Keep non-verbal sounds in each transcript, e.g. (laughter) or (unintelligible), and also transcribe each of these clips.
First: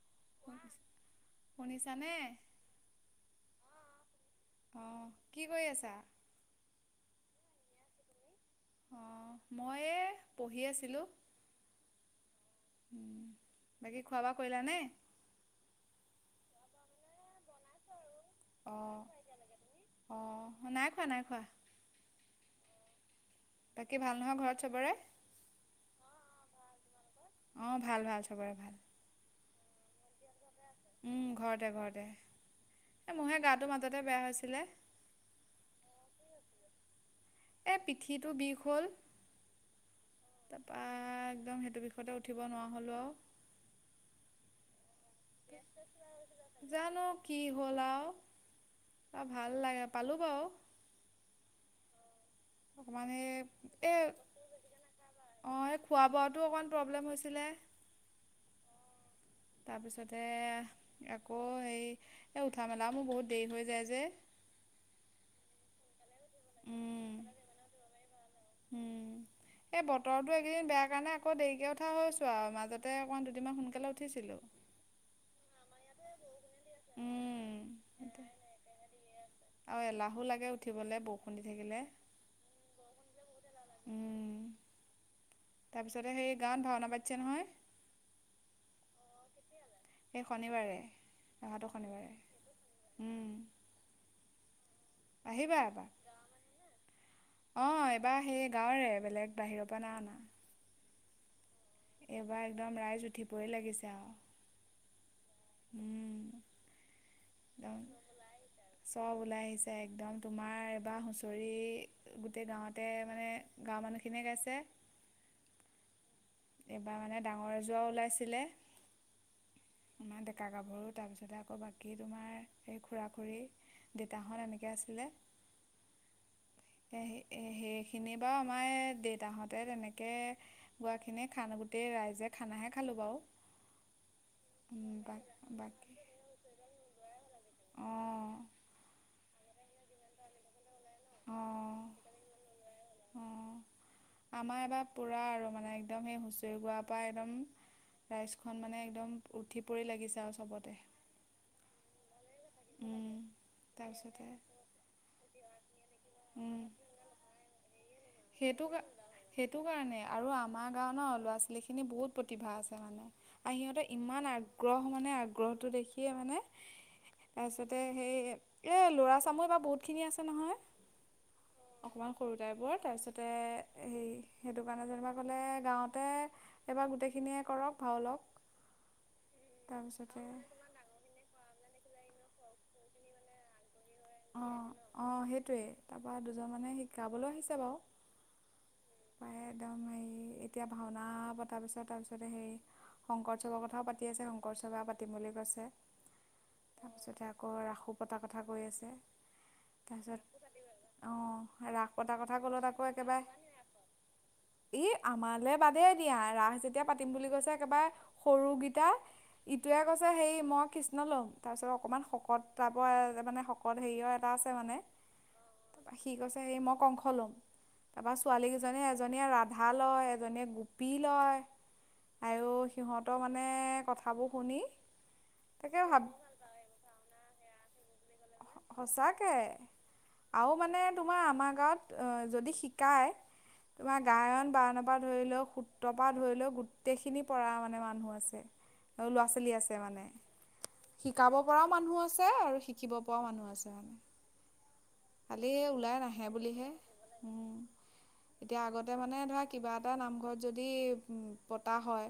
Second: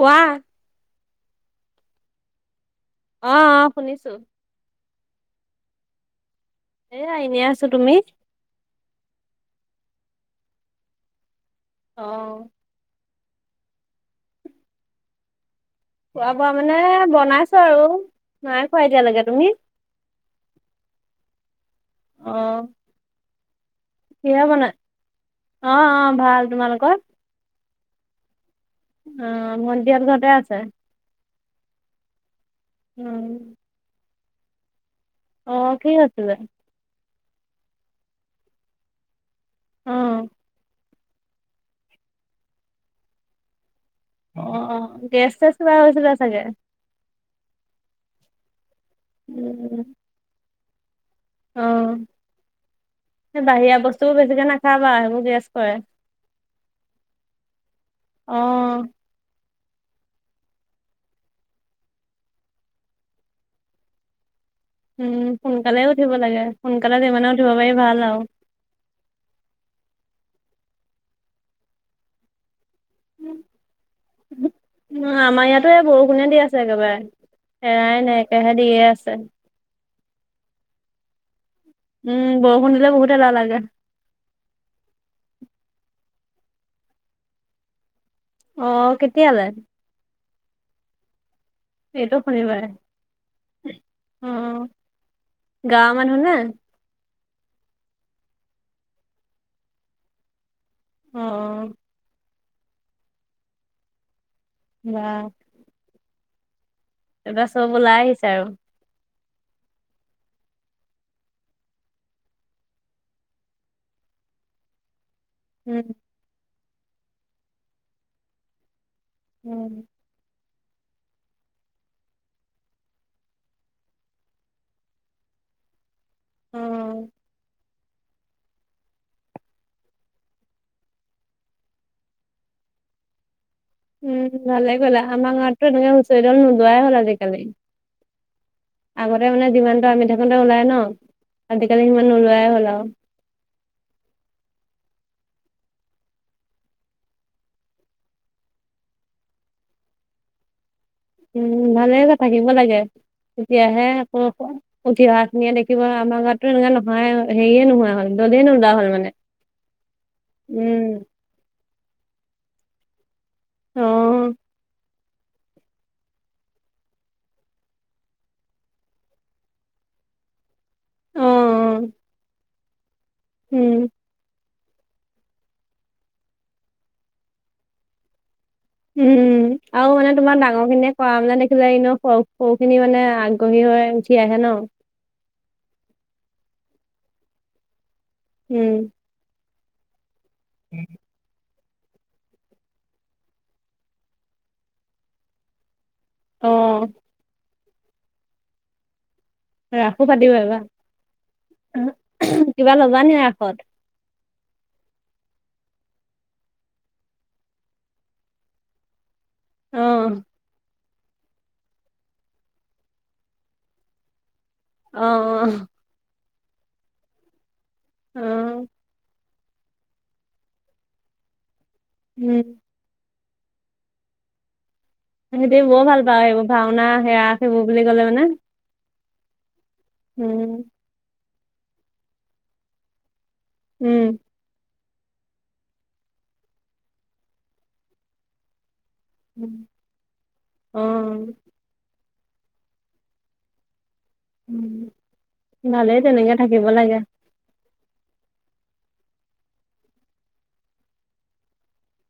কোৱা। শুনিছা নে? অ' অ' শুনিছো। অ'হ। কি কৰি আছা? এ আ এনে আছো। তুমি? অঁ মই এ পঢ়ি আছিলোঁ। অহ। উম। বাকী খোৱা-বোৱা কৰিলা নে? খোৱা বোৱা মানে বনাইছো আৰু নাই খোৱা এতিয়ালৈকে তুমি? অ' নাই খোৱা নাই খোৱা। অ। বাকী ভাল নহয় কিহে ঘৰত বনাই চবৰে? অ অ ভাল তোমালোকৰ? অ ভাল। ভাল। চবৰে ভাল। অ ভন্টিহত ঘৰতে আছে? উম। ঘৰতে। ঘৰতে। এ উম মোৰ হে গাটো মাজতে বেয়া হৈছিলে। অ কি হৈছিলে? এ পিঠিটো বিষ হ'ল অ তা পা একদম সেইটো বিষতে উঠিব নোৱাৰা হ'লো আৰু। অ' অ' গেছ চেছ কিবা হৈছিলে চাগে। জানো কি হ'ল আৰু। ভাল উম লাগে। পালো বাৰু। অহ। (inaudible) মানে এ বেছিকে নাখাবা সেইবোৰ গেছ কৰে এই খোৱা-বোৱাতো অকণমান প্ৰব্লেম হৈছিলে। অহ। তাৰপিছতে আকৌ হেই এই উঠা-মেলা মোৰ বহুত দেৰি হৈ যায় যে। উম সোনকালে উঠিব লাগে। সোনকালে উম, যিমানে উঠিব পাৰি ভাল আৰু। সি বেয়া কাৰণে আকৌ দেৰিকে উঠা হৈছো আৰু মাজত। তাতে অকণ দুদিনমান সোনকালে উঠিছিলো। উম আমাৰ ইয়াতো এই বৰষুণে দি আছে একেবাৰে এৰাই নাই। একেৰাহে দিয়ে আছে। আৰু এলাহো লাগে উঠিবলে বৰষুণ দি থাকিলে উম। বৰষুণ দিলে বহুত এলাহ লাগে। তাছতে হেই গাঁৱত ভাওনা পাতিছে নহয়। অ' কেতিয়ালে? এই শনিবাৰে অহাটো শনিবাৰে। আহিবা গাঁৱ মানুহ নে? অ এইবাৰ সেই গাঁৱৰে। বেলেগ বাহিৰৰ পৰা নাই অনা। অহ। কেতিবাৰ একদম ৰাইজ উঠিবই লাগিছে আৰু। বাহ উম, এবা চব একদম ওলাই আহিছে আৰু। চব ওলাই আহিছে একদম, তোমাৰ এবাৰ হুঁচৰি গোটেই গাঁৱতে মানে গাঁৱৰ মানুহখিনিয়ে পিছে উম। এইবাৰ মানে ডাঙৰ এজৰ ওলাইছিলে। উম। ডেকা-গাভৰু, তাৰপিছতে আকৌ বাকী তোমাৰ এই খুৰা-খুৰী, দেতাহত এনেকে আছিলে। অ'। এহে এহে খিনি বাৰু আমাৰ দেউতাহঁতে তেনেকৈ গোৱাখিনিক। খানা গোটেই ৰাইজে খানাহে খালোঁ বাৰু। উম, ভালে গ'লা। আমাৰ গাঁতো বাকী এনেকে হুঁচৰি ডল নোলোৱাই হল আজিকালি। অঁ আগতে মানে যিমানটো আমি থাকোতে ওলাই ন। অঁ আজিকালি সিমান নোলোৱাই হ'ল আও, অঁ আমাৰ এবাৰ পুৰা আৰু মানে একদম সেই হুঁচৰি গোৱাৰ পৰা একদম, ৰাইজখন মানে একদম উঠি পৰি লাগিছে আৰু চবতে, উম, ভালে যে থাকিব লাগে উম, তেতিয়াহে আকৌ তাৰপিছতে উঠি অহা খিনিয়ে দে কিবা আমাৰ গাঁৱ তো উম, এনেকুৱ নহয়। হেয়ে নহয়, সেইটো, সেইটো কাৰণে আৰু আমাৰ উম। গাওঁ ন ল'ৰা ছোৱালী খিনি খিনি বহুত প্ৰতিভা আছে মানে আৰু সিহঁতে অ' ইমান আগ্ৰহ। অকনমান আগ্ৰহটো দেখিয়ে মানে, তাৰপিছ্তে সেই এ লৰা চামৰি বা বহুত খিনি আছে নহয়। অ অকমান সৰু টাইপৰ বোৰ তাৰপিছতে উম হেৰি সেইটো কাৰণে যেনিবা ক'লে গাঁৱতে। এবাৰ গোটেইখিনিয়ে কৰক ভাও লক। উম, আৰু মানে তোমাৰ ডাঙৰ খিনে কৰা মানা দেখিলা ন। সৰু খিনি মানে আগ্ৰহী হয়। অঁ অ সেইটোৱেই তাৰপৰা দুজন মানে শিকাবলৈ আহিছে বাৰু। উম, প্ৰায় একদম হেৰি এতিয়া ভাওনা প তাৰপিছত-তাৰপিছতে সেই শংকৰউৎসৱৰ কথাও পাতি আছে শংকৰ উৎসৱে পাতিম বুলি কৈছে। অ তাৰপিছতে আকৌ ৰাসো পতাৰ কথা কৈ আছে। ৰাসো পাতিব এইবা অহ, ৰাস পতাৰ কথা ক'লো আকৌ ল'বা নি একেবাৰে। ৰাসত ই আমালৈ বাদে দিয়া। ৰাস যেতিয়া পাতিম বুলি কৈছে একেবাৰে সৰু কেইটা অ ইটোৱে কৈছে হেৰি মই কৃষ্ণ ল'ম। তাৰপিছত অকণমান শকত পাব মানে শকত হেৰিয় মানে অ অ ত সি কৈছে হে মই কংস লম। তাৰপৰা ছোৱালী অ কেইজননে এজনীয়ে ৰাধা লয়, এজনীয়ে গোপী লয়। উম, ত মানে কথাবোৰ শুনি সিহতে তাকে বৰ ভাল ভাব পায়, সেইবোৰ ভাওনা সেৱা, সেইবোৰ বুলি ক'লে মানে। সঁচাকে আৰু উম মানে তোমাৰ আমাৰ গাঁৱত যদি শিকায়। তোমাৰ উম গায়ন বাৰয়ন পৰা ধৰি লওক সূত্ৰৰ পৰা ধৰি লওক গোটেইখিনি পৰা মানে মানুহ আছে। আৰু ল'ৰা ছোৱালী আছে মানে অ শিকাব পৰাও মানুহ আছে আৰু শিকিব পোৱা মানুহ আছে। মানে উম কালি ওলাই ভালেই নাহে তেনেকে থাকিব বুলিহে লাগে উম, এতিয়া আগতে মানে ধৰা কিবা এটা নামঘৰত যদি উম, পতা হয়।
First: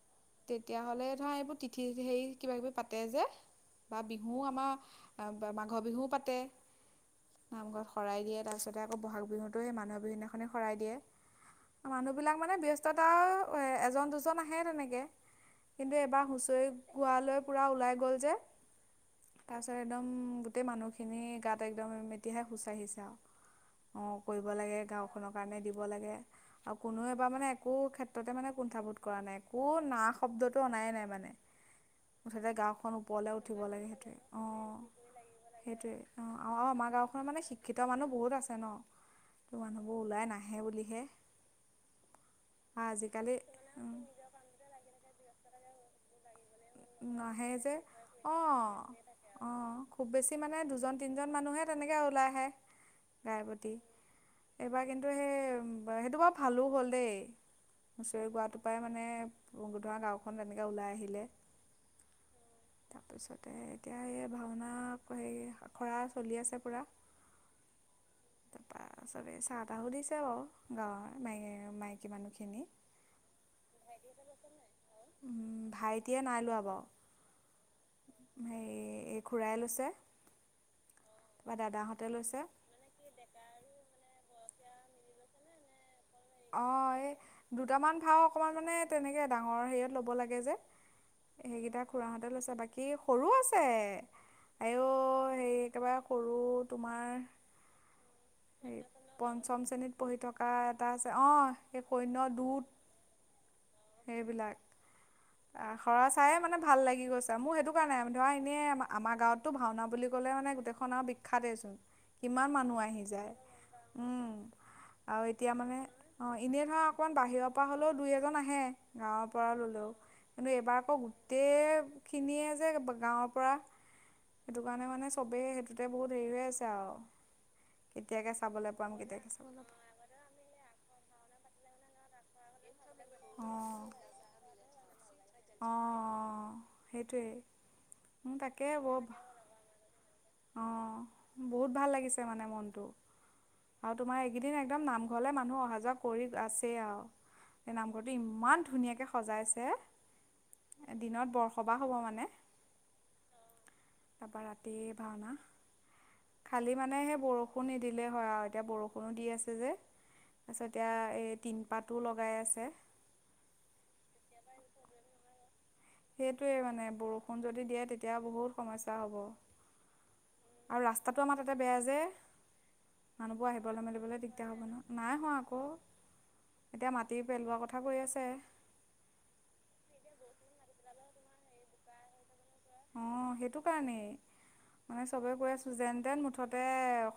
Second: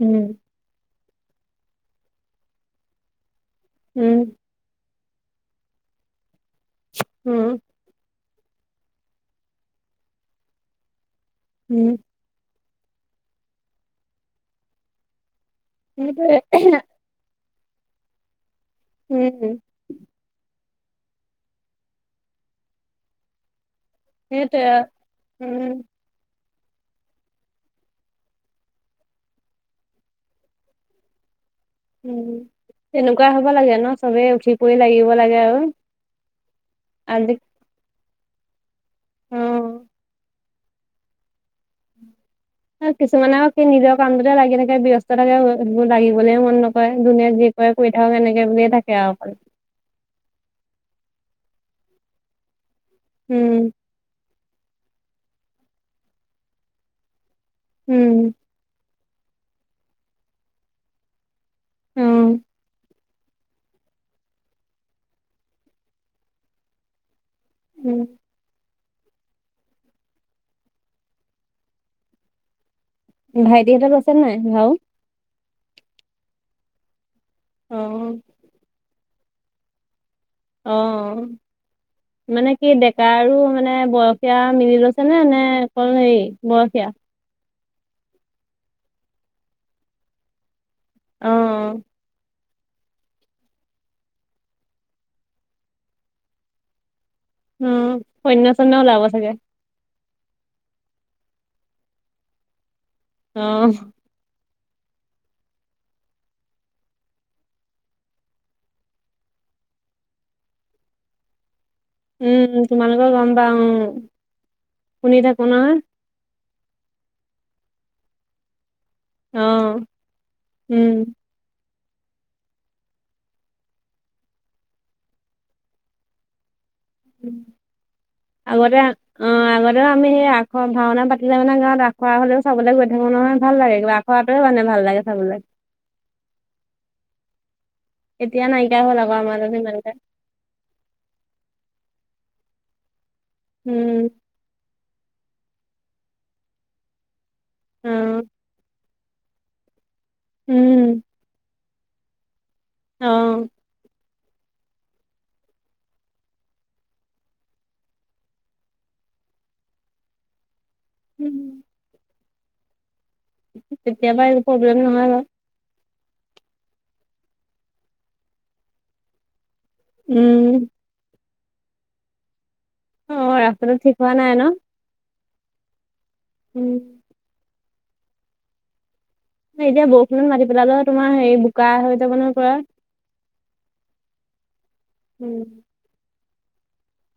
উম তেতিয়াহ'লে ধৰা এইবোৰ তিথি হেৰি কিবা কিবি পাতে যে। বা উম বিহুও আমাৰ মাঘৰ বিহুও পাতে, উম নামঘৰত শৰাই দিয়ে। তাৰপিছতে আকৌ বহাগ বিহুতো সেই মানুহৰ বিহুনাখননেি শৰাই দিয়ে, উম মানুহ বিলাক মানে ব্যস্ত তাৰ পিছত এজন দুজন আহে, তেনেকে কিন্তু এবাৰ সেইটোৱে হুঁচৰি গোৱ লৈ পুৰা ওলাই গ'ল যে। উম তাৰপিছত একদম গোটেই মানুহখিনি গাত একদম এতিয়াহে হুচ আঢহিছে আৰু অ, কৰিব সেইটোৱে লাগে, গাঁওখনৰ কাৰণে উম দিব লাগে। আৰু কোনোৱে এবাৰ মানে একো ক্ষেত্ৰতে মানে কুণ্ঠাবোধ কৰা নাই। একো না শব্দত অনায়ে নাই মানে। উম, মুঠতে গাঁওখন তেনেকুৱা হব লাগে ন, চবে উঠি কৰি লাগিব লাগে আৰু সেইটোয়ে অ' আমাৰ গাওখন আজি মানে শিক্ষিত মানুহ বহুত আছে ন অ ত মানুহবোৰ ওলাই নাহে বুলিহে। আৰু কিছুমানেও স নিজৰ কামটোতে লাগি থাকে ব্যস্ত থাকে সেইবোৰ লাগিবলে মন নকৰে। যোনে যি নাহে কৰে যে কৰি থাকক অ এনেকে বুলিয়ে থাকে আৰু অকল অ খুব বেছি মানে দুজন তিনিজন মানুহে তেনেকৈ ওলাই আহে গাই উম প্ৰতি এইবাৰ কিন্তু সেই সেইটো বাৰু ভালো হ'ল দেই হুচৰি উম গোৱাটো পৰাই মানে মানে ধৰা গাঁওখন তেনেকৈ ওলাই আহিলে উমহ তাৰপিছতে এতিয়া স ভাওনা আখৰা চলি আছে পূৰা। উম তাৰপা চবেই চাহ তাহো দিছে বাৰু গাঁৱৰ মাই মাইকী মানুহখিনি ভাইটিহঁতত আছে নাই ভাও ভাইটিয়ে নাই লোৱা অ বাৰু হেৰি এই খূৰাই লৈছে। অ' তাৰপৰা দাদাহঁতে লৈছে মানে কি ডেকাৰো মানে বয়স সেয়া মিলি লৈছে নে নে অল হেৰি বৰসীয়া অঁ এই দুটামান ভাও অকণমান মানে তেনেকৈ ডাঙৰ হেৰিয়ত ল'ব লাগে যে অ সেইকেইটা খোৰাহঁতে লৈছা বাকী। বাকী সৰু আছে আইও হে একেবাৰে সৰু তোমাৰ উম সন্য চন্য হেৰি ওলাব চাগে পঞ্চম শ্ৰেণীত পঢ়ি থকা এটা আছে অ সেই সন্য দুত অ সেইবিলাক (unintelligible) আখৰা চায়ে মানে ভাল লাগি গৈছে মোৰ সেইটো কাৰণাই ধৰা এনেই আমাৰ গাঁৱতটো ভাওনা বুলি ক'লে মানে। নাই গোটেইখন আৰু বিখ্যাতেই চোন। উম তোমালোকৰ গম পা অ উম শুনি থাকো নহয়। অ' এনেই ধৰা অকমান বাহিৰৰ পৰা হলেও দুই এজন আহে গাঁৱৰ পৰা অ', ললেও কিন্তু এইবাৰ উম, আকৌ গোটেই খিনিয়ে যে গাঁৱৰ পৰা সেইটো কাৰণে মানে চবেই সেইটোতে বহুত হেৰি হৈ আছে আৰু কেতিয়াকৈ চাবলৈ আগতে পাম অ কেতিয়াকৈ চাবলৈ পাম আগতেও আমি সেই আখৰ ভাওনা পাতিলে মানে গাঁৱত আখৰা হলেও চাবলৈ গৈ থাকো নহয়। ভাল লাগো আখুৱাতোৱোনে ভাল লাগে। চাবলৈ। অ' সেইটোৱে এতিয়া নাইকিয়া হ'ল আকৌ আমাৰাজত সিমানকে। অ বহুত ভাল লাগিছে মানে মনটো আৰু উম, তোমাৰ এইকেইদিন একদম নাম ঘৰলৈ মানুহ অহা যোৱা কৰি আছেই আৰু এই নামঘৰটো অ', ইমান ধুনীয়াকৈ সজাইছে। দিনত বৰসবাহ হ'ব মানে। আহ তাৰ পৰাৰা ৰাতি ভাওনা। খালি মানে সেই বৰষুণ নিদিলে হয়। আৰু এতিয়া বৰষুণো দি আছে যে তাৰপিছত এয়া এই তিনপাতো লগাই আছে কেতিয়াবা এই প্ৰব্লেম নহয় ব। সেইটোৱে মানে বৰষুণ যদি দিয়ে তেতিয়া বহুত সমস্যয়া হ'ব। উম। টো আমাৰ তাতে বেয়া যে অ', মানুহবোৰ ৰাস্তাটো আহিবলৈ ঠিক হোৱা মেলিবলৈ নাই ন? দিগদাৰ হ'ব নহ নাই হোৱা। আকৌ উম। এতিয়া মাটি পেলোৱাৰ কথা কৈ আছে। এতিয়া বৰষুণত মাতি পেলা তোমাৰ হেৰি বোকা হয ভ যাব নহয়। পুৰা। অ 'সেইটো কাৰণেই মানে চবে উম, কৈ আছো যেন তেন্তে মুঠ মুঠতে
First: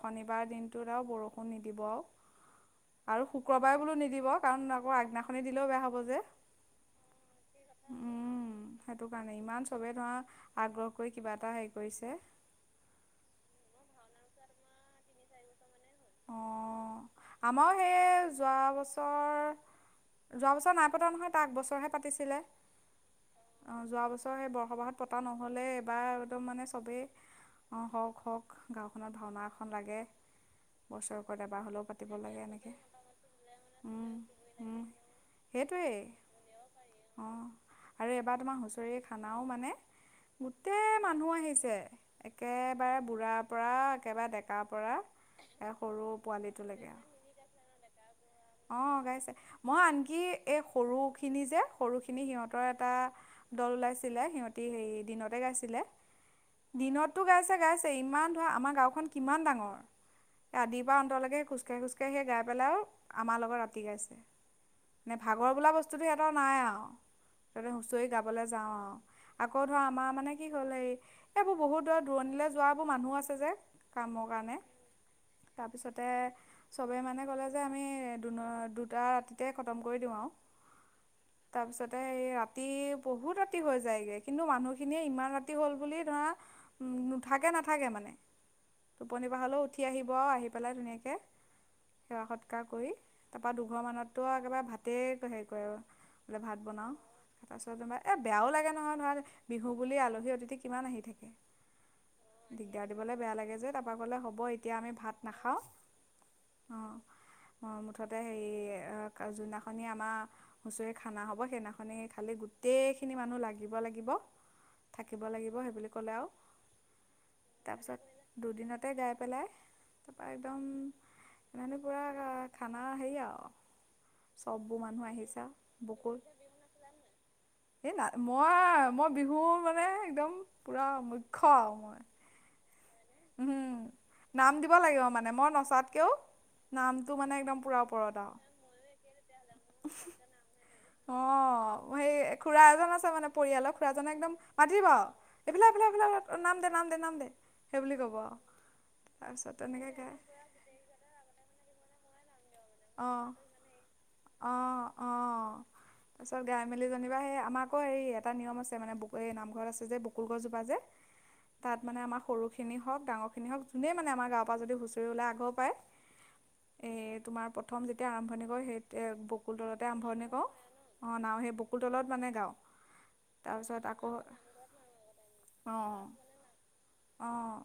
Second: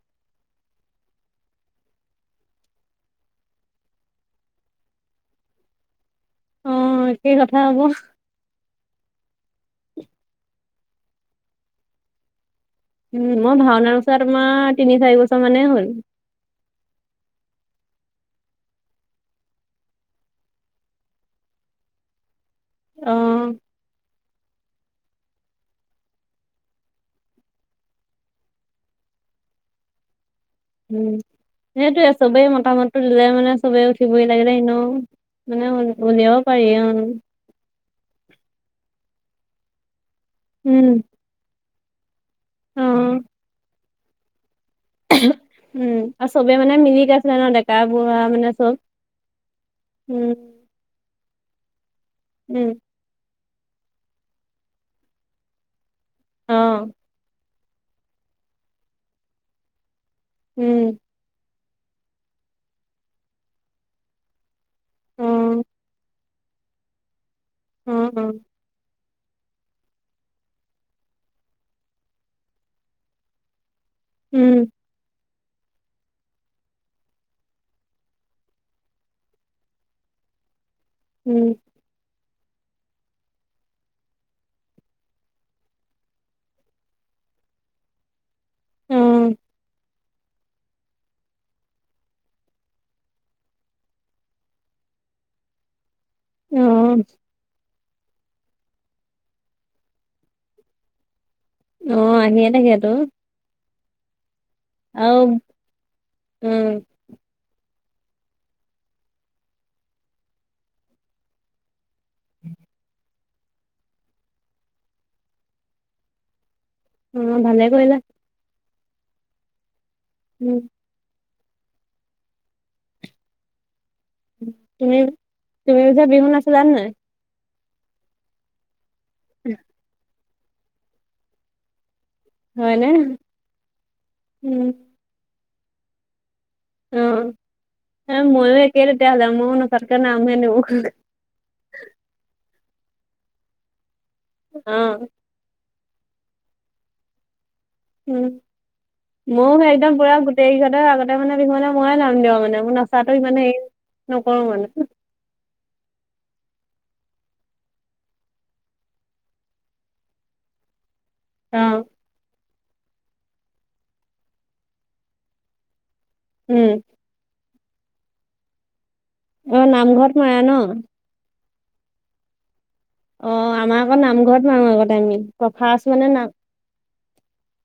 শনিবাৰ দিনটোত আৰু বৰষুণ নিদিব আৰু শুক্ৰবাৰে বোলো নিদিব কাৰণ আকৌ আগদিনাখননি দিলেও বেয়া হ'ব যে। অ একেই কথা হ'ব। উম সেইটো কাৰণে, ইমান চবেই ধৰা আগ্ৰহ কৰি কিবা এটা হেৰি কৰিছে৷ উম, মই ভাওনা নোচোৱা তোমাৰ তিনি চাৰি বছৰ মানে হ'ল৷ মই সেই যোৱা বছৰ, যোৱা বছৰ নাই পতা নহয়। তা আগ বছৰহে পাতিছিলে৷ অ যোৱা বছৰ সেই বৰসবাহত পতা নহলে এবাৰ একদম মানে চবেই অ', হওঁক হওঁক গাওঁখনত ভাওনা এখন লাগে বছৰেকৰত এবাৰ হ'লেও পা চবেইে মতামত ল'লে মানে চবেই উম উঠিপৰি লাগিলে উম এনেও মানে সেইটোৱেই উলিৱাব পাৰি। অ'হ। অঁ আৰু এইবাৰ তোমাৰ হুঁচৰি খানাও মানে উম গোটেই মানুহ আহিছে। অ একেবাৰে বুঢ়াৰ পৰা একেবাৰে ডেকাৰ পৰা এ উম সৰু আৰু পোৱালি। চবে মানে মিলি গাইছিলে মানে ডেকা বুঢ়া মানে চব, অঁ গাইছে মই আনকি উম। এই সৰুখিনি যে সৰুখিনি সিহঁতৰ উম এটা দল ওলাইছিলে সিহঁতি হেৰি দিনতে গাইছিলে, অ দিনটো গাইছে গাইছে ইমান ধৰা আমাৰ গাওখন কিমান ডাঙৰ? আদিৰ উম পৰা অন্তলৈকে খোজ কাঢ়ি, খোজ কাঢ়ি সেই গাই পেলাই আৰু আমাৰ লগত ৰাতি গাইছে মানে অ ভাগৰ বোলা বস্তুতো নাই আৰু তাতে অ হুঁচৰি অ গাবলৈ যাওঁ আৰু৷ আকৌ ধৰা আমাৰ মানে কি হ'ল, এই এইবোৰ বহুতৰ দূৰণিলৈ যোৱাবোৰ মানুহ আছে যে৷ কামৰ উম কাৰণে তাৰপিছতে চবে মানে ক'লে যে আমি দুটা ৰাতিতে খতম কৰি দিওঁ আৰু। উম তাৰপিছতে এয়া ৰাতি বহুত ৰাতি হৈ যায়গে। কিন্তু মানুহখিনিয়ে ইমান ৰাতি হ'ল বুলি ধৰা নুঠাকে নাথাকে অ মানে৷টোপনি-পা হলেও উঠি আহিব আৰু, আহি পেলাই ধুনীয়াকে সেৱা- সৎকাৰ কৰি তাৰপা দুঘৰ মাতটো আ একেবাৰে ভাতে হেৰি কৰে আৰু বোলে ভাত অ বনাওঁ তাৰপিছত (unintelligible) বেয়াও লাগে নহয় ধৰা, বিহু বুলি আলহী-অতিথি কিমান আহি থাকে। অ আহিয়ে থাকেতো দিগদাৰ দিবলৈ বেয়া লাগে যে, তাৰপৰা ক'লে, হ'ব এতিয়া আমি ভাত আৰু নাখাওঁ৷ উম অ'। অ', মুঠতে হেৰি যোনদিনাখনি আমাৰ হুঁচৰি খানা হ'ব সেইদিনাখন মানে খালে গোটেই খিনি মানুহ লাগিব লাগিব৷ থাকিব লাগিব সেইবুলি ক'লে আৰু৷ অ' ভালে কৈলা। তাতে গাই পেলাই, তাৰপৰা উম একদম মানে পুৰা খানা হেই আও। তুমি-তুমি যে বকুল বিহু নাচিলা নাই? এই নাই, মই-মই বিহু মানে একদম পুৰা মুখ্য আৰু মই৷ হয়নে উম। নাম উম দিব লাগিব, মানে মই নচাতকেও অ নামটো মানে একদম পুৰা এ ওপৰত ময়ো আৰু৷ (unintelligible) অ', সেই খুৰা এজন আছে মানে পৰিয়ালৰ, খুৰাজনে একদম অ মাতিব আৰু, এইফালে (unintelligible) নাম দে নাম দে নাম দে। সেই বুলি ক'ব উম৷ আৰু। তাৰপিছত ময়ো সেই তেনেকৈ একদম পুৰা গায় গোটেই কেইঘৰতে আগতে মানে বিহু হলে ময়ে নাম দিওঁ মানে আও। নচাটো অ', ইমানে হেৰি নকৰো মানে। (inaudible) তাৰপছত গাই মেলি যেনিবা, সেই আমাৰ আকৌ এই এটা নিয়ম আছে মানে ব এই নামঘৰত আছে যে বকুল গছজোপা যে অ তাত মানে আমাৰ সৰুখিনি হওঁক ডাঙৰখিনি হওঁক, যোনেই মানে আমাৰ গাৱঁৰ পৰা যদি হুঁচৰি ওলাই আগৰ পায় উম এ তোমাৰ প্ৰথম যেতিয়া আৰম্ভণি কৰে, সেই এ অ বকুল তলতে নামঘৰত আৰম্ভণি মাৰে ন কৰোঁ৷অ' ন সেই বকুল তলত মানে গাও৷ অ' আমাৰ আকৌ নামঘৰত মাৰো আগতে আমি৷ ত ফাষ্ট মানে নাম অ'।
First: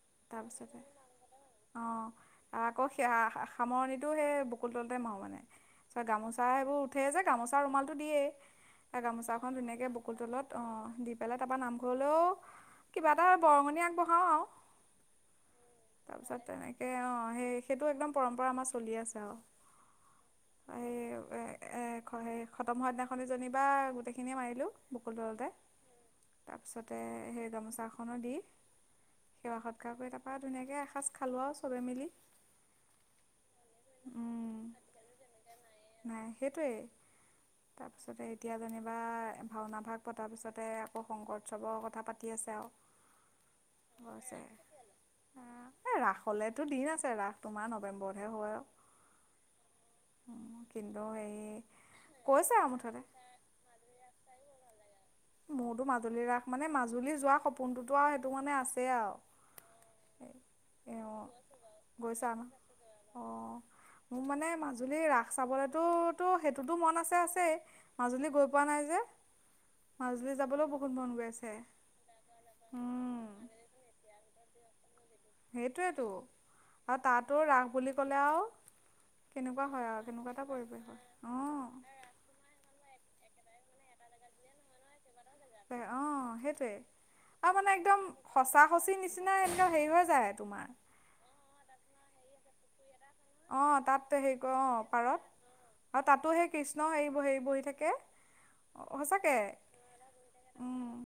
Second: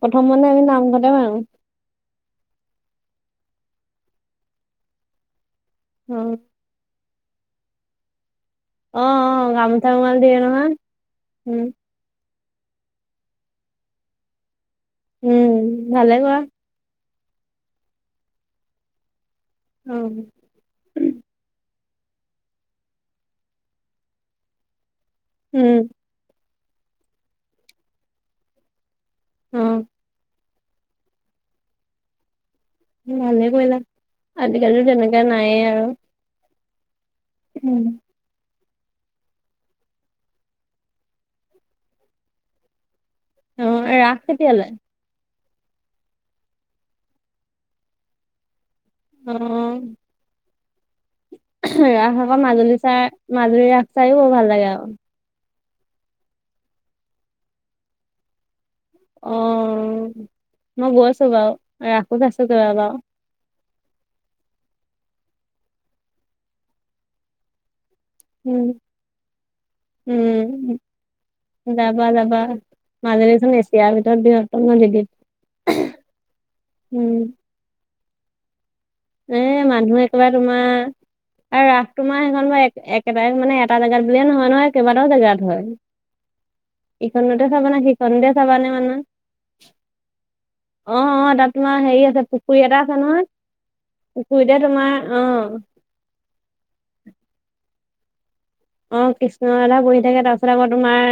প্ৰথম মানে আমি তাৰপিছতে। নামঘৰতে মাৰো অ' আৰু আকৌ সেয়া সামৰণিটো সেই বকুল তলতে মাৰোঁ মানে তাৰছত অ গামোচা এইেইবোৰ উঠে যে গামোচা ৰুমালটো দিয়েই এ অ গামোচাখন অ ধুনীয়াকে গামোচা বকুল ৰুমাল দিয়ে তলত নহয় আহ দি পেলাই তাৰপা উম নামঘৰলেও কিবা এটা বৰঙণি আগবঢ়াও আৰু উম ভালে কোৱা তাৰপিছত তেনেকৈ অঁ সেই সেইটো একদম পৰম্পৰা আমাৰ চলি আছে আৰু অ এই সেই খতম হোৱা দিনাখনজনী বাা গোটেইখিনিয়ে মাৰিলো বকুল তলতে উম তাৰপিছতে সেই গামোচা এখনো দি সেৱা অ সৎকাৰ কৰি তাৰপৰা ধুনীয়াকৈ এসাঁজ খালোঁ আৰু চবে মিলি ভালে কৰিলা আজিকালি তেনেকুৱা নাইে আৰু নাই সেইটোৱেই তাৰপিছতে এতিয়া যেনিবা ভাওনা ভাগ পতাৰ পিছতে আকৌ শংকৰ উৎসৱৰ কথা পাতি আছে আৰু। অ ৰাখকেতিয়ালে। এ ৰাস হলেতো দিন আছে ৰাস তোমাৰ নৱেম্বৰত হে হয় আৰু। উম। কি ৰাসক মাজুলী চাই মাজুলী ৰাস চাইও বহুত ভাল লাগে আৰু মোৰতো মাজুলী ৰাস মানে মাজুলী যোৱা সপোনটোতো আৰু সেইটো মানে আছে। অ মই এ গৈ আছো অঁ বাৰু ৰাখো গৈছা ন? আছো কিবা বাৰু অঁ মোৰ মানে মাজুলীৰ ৰাস চাবলেতোতো সেইটোতো মন আছে আছেই মাজুলী গৈ পোৱা উম নাই যে মাজুলী যাবলৈও বহুত মন গৈ আছে। উম যাবা যাবা উম মাজেছোন নেচিয়াৰ ভিতৰত দি (inaudible) সেইটোৱেতো আৰু উম তাতো ৰাস বুলি কলে আৰু এ কেনেকুৱা হয় মানুহ আৰু কেনেকুৱা একেবাৰে এটা তোমাৰ পৰিৱেশ হয়। অঁ আৰু ৰাস তোমাৰ সেইখন বা। (unintelligible) অ সেইটোৱে ইখনতে আৰু মানে চাবানে একদম সিখনতে সঁচা চাবানে মানে শচিৰ নিচিনা এনে হেৰি হৈ যায় তোমাৰ। অ অ তাত তোমাৰ হেৰি আছে পুখুৰী এটা আছে নহয় অ তাত হেৰি পুখুৰীতে অ তোমাৰ পাৰত আৰু তাতো সেই কৃষ্ণ হে বহি থাকে। অ সঁচাকে কৃষ্ণ ৰাধা পঢ়ি থাকে তাৰ পিছত আকৌ উম। তোমাৰ